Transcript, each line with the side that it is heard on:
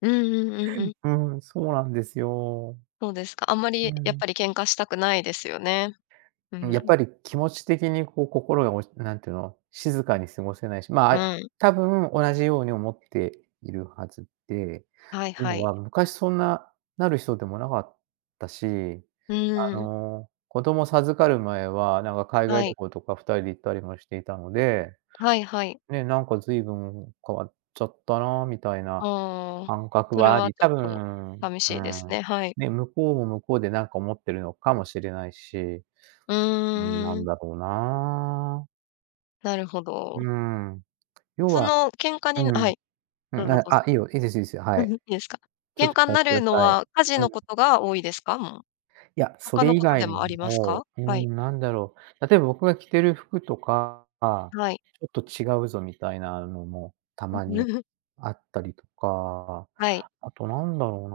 left: うんうんうんうん。
right: うん、そうなんですよ。
left: そうですか、あんま
right: う
left: りやっ
right: ん。
left: ぱり喧嘩したくないですよね？う
right: うん、やっ
left: ん。
right: ぱり気持ち的にこう、心が落ちなんての、静かに過ごせないし、ま、あ
left: う
right: い
left: ん。
right: 多分同じように思っているはずで、
left: はい
right: という
left: は
right: の
left: い。
right: は昔そんななる人でもなかったし、
left: う
right: あ
left: ーん。
right: の、子供授かる前は、なんか海
left: は
right: 外旅
left: い。
right: 行とか2人で行ったりもしていたので、
left: はいはい。
right: ね、なんか随分変わっちゃったなみたいな
left: ああ、
right: 感覚
left: それ
right: はあ
left: は
right: り、
left: ちょっ
right: 多
left: と
right: 分
left: さみ
right: うー
left: しいです
right: ん、
left: ね、はい。
right: ね、向こうも向こうでなんか思ってるのかもしれないし。
left: う
right: うん、な
left: ー
right: ん
left: ん。
right: だろうな。
left: なるほ
right: う
left: ど。
right: ーん。要
left: そ
right: は
left: の喧嘩
right: う
left: になは
right: ん。
left: い、
right: う
left: どう
right: ん、
left: ぞ
right: あ
left: どうぞ。
right: あ、いいよ、いいですいいですよ、は
left: う
right: い。
left: ん、いいですか？
right: ちょっ
left: 喧
right: と聞
left: 嘩ん
right: かし
left: な
right: てく
left: る
right: だ
left: の
right: さい。
left: は、家事
right: う
left: の
right: ん。
left: ことが多いですか？もう。
right: いや、そ
left: 他
right: れ
left: の
right: 以
left: こと
right: 外
left: で
right: に
left: もありますか？
right: もうー
left: はい。
right: ん、なんだろう。例えば僕が着てる服とか、ちょ
left: はい。
right: っと違うぞみたいなのもた
left: お。
right: まに あったりとか、
left: はい。
right: あとなんだろう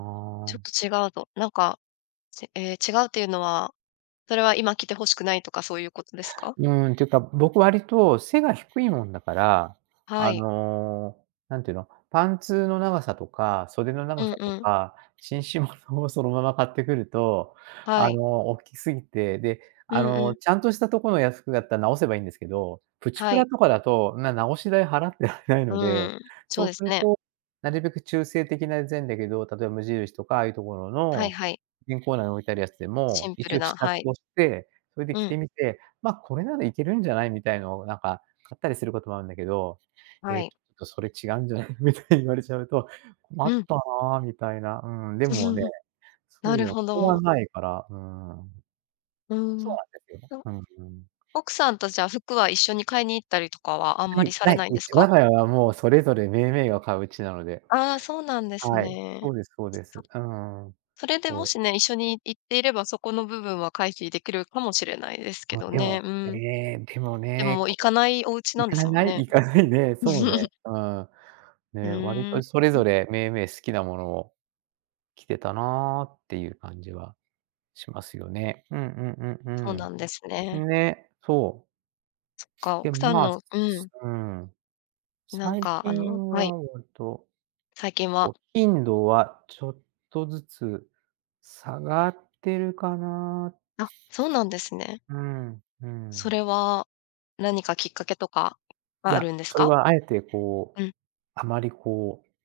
left: ちょっ
right: な
left: と違うとなんか、せええ、違うっていうのは、それは今着てほしくないとかそういうことですか？
right: うーん、っていうか、僕割と背が低いもんだから、
left: は
right: あ
left: い。
right: の、なんて言うの、パンツの長さとか袖の
left: う
right: 長
left: ん
right: さと
left: うん。
right: か、紳士物をそのまま買ってくると、
left: は
right: あ
left: い。
right: の、おっきすぎて、で、
left: う
right: あ
left: んう
right: の、
left: ん。
right: ちゃんとしたとこの、や、服だった、直せばいいんですけど、プチプ
left: は
right: ラ
left: い。
right: とかだと、んな直し代払ってられない
left: う
right: ので、
left: ん、そ
right: そ
left: う
right: う
left: で
right: す
left: す
right: る
left: ね。
right: と、なるべく中性的なぜんだけど、例えば無印とかああいうところ
left: はい
right: の、
left: はい。
right: 婦人コーナー置いてあるやつで
left: シ
right: も、
left: ンプ
right: 一
left: ル
right: 応試
left: な、
right: 着
left: はい。
right: をして、それで
left: う
right: 着
left: ん。
right: てみて、まあこれならいけるんじゃないみたいのをなんか買ったりすることもあんだけど、「え
left: は
right: え？ち
left: い。
right: ょっとそれ違うんじゃない？」みたいに言われちゃうと、困っ
left: うん。
right: たなみたいな、うーん。で
left: う、ふ、
right: もね、
left: うん、
right: そ
left: なる
right: う、
left: ほ
right: しょうが
left: ど。
right: ないから、うーん。
left: うー
right: そう
left: ん、
right: なんですよね。
left: と。
right: うん、ふん。
left: 奥さんと、じゃ、服は一緒に買いに行ったりとかはあん
right: な
left: まり
right: い、
left: され
right: ない。
left: ないん
right: う
left: です
right: ち我
left: か？
right: が家はもうそれぞれ銘銘が買ううちなので。
left: ああ、そうなんです
right: はい、
left: ね。
right: そうですそうで
left: そ
right: す。うんうん。
left: それで
right: そ
left: も
right: う。
left: しね、一緒にい行っていれば、そこの部分は回避できるかもしれないですけ
right: あ、
left: ど
right: でも、
left: ね、う
right: え
left: ん。
right: え、でも
left: で
right: ね、
left: も行かないおうちな
right: 行
left: んで
right: か
left: すも
right: な
left: ん
right: い？
left: ね。
right: 行かないね。そうね、うん。
left: ふ
right: ね、割
left: ーん、
right: とそれぞ
left: ん。
right: れ銘銘好きなものを着てたなっていう感じはしますよね、うんうんう
left: そう
right: ん、う
left: なんです
right: ー
left: ね。
right: ん。ね、そ
left: そっ
right: う。
left: か、
right: で
left: 奥
right: も、
left: さん
right: まあ、
left: のう
right: す
left: ん。
right: うーん、
left: なん
right: 最
left: か、あ
right: 近
left: のはい。
right: は割と、
left: 最近は
right: お頻度はちょっとずつ下がってるかな
left: あ、そうなんですね。
right: うん、う
left: そ
right: ん。
left: れは何かきっかけとか
right: い
left: はあ
right: や、
left: るんです
right: それ
left: か？
right: は敢えてこう
left: うん。
right: あまりこう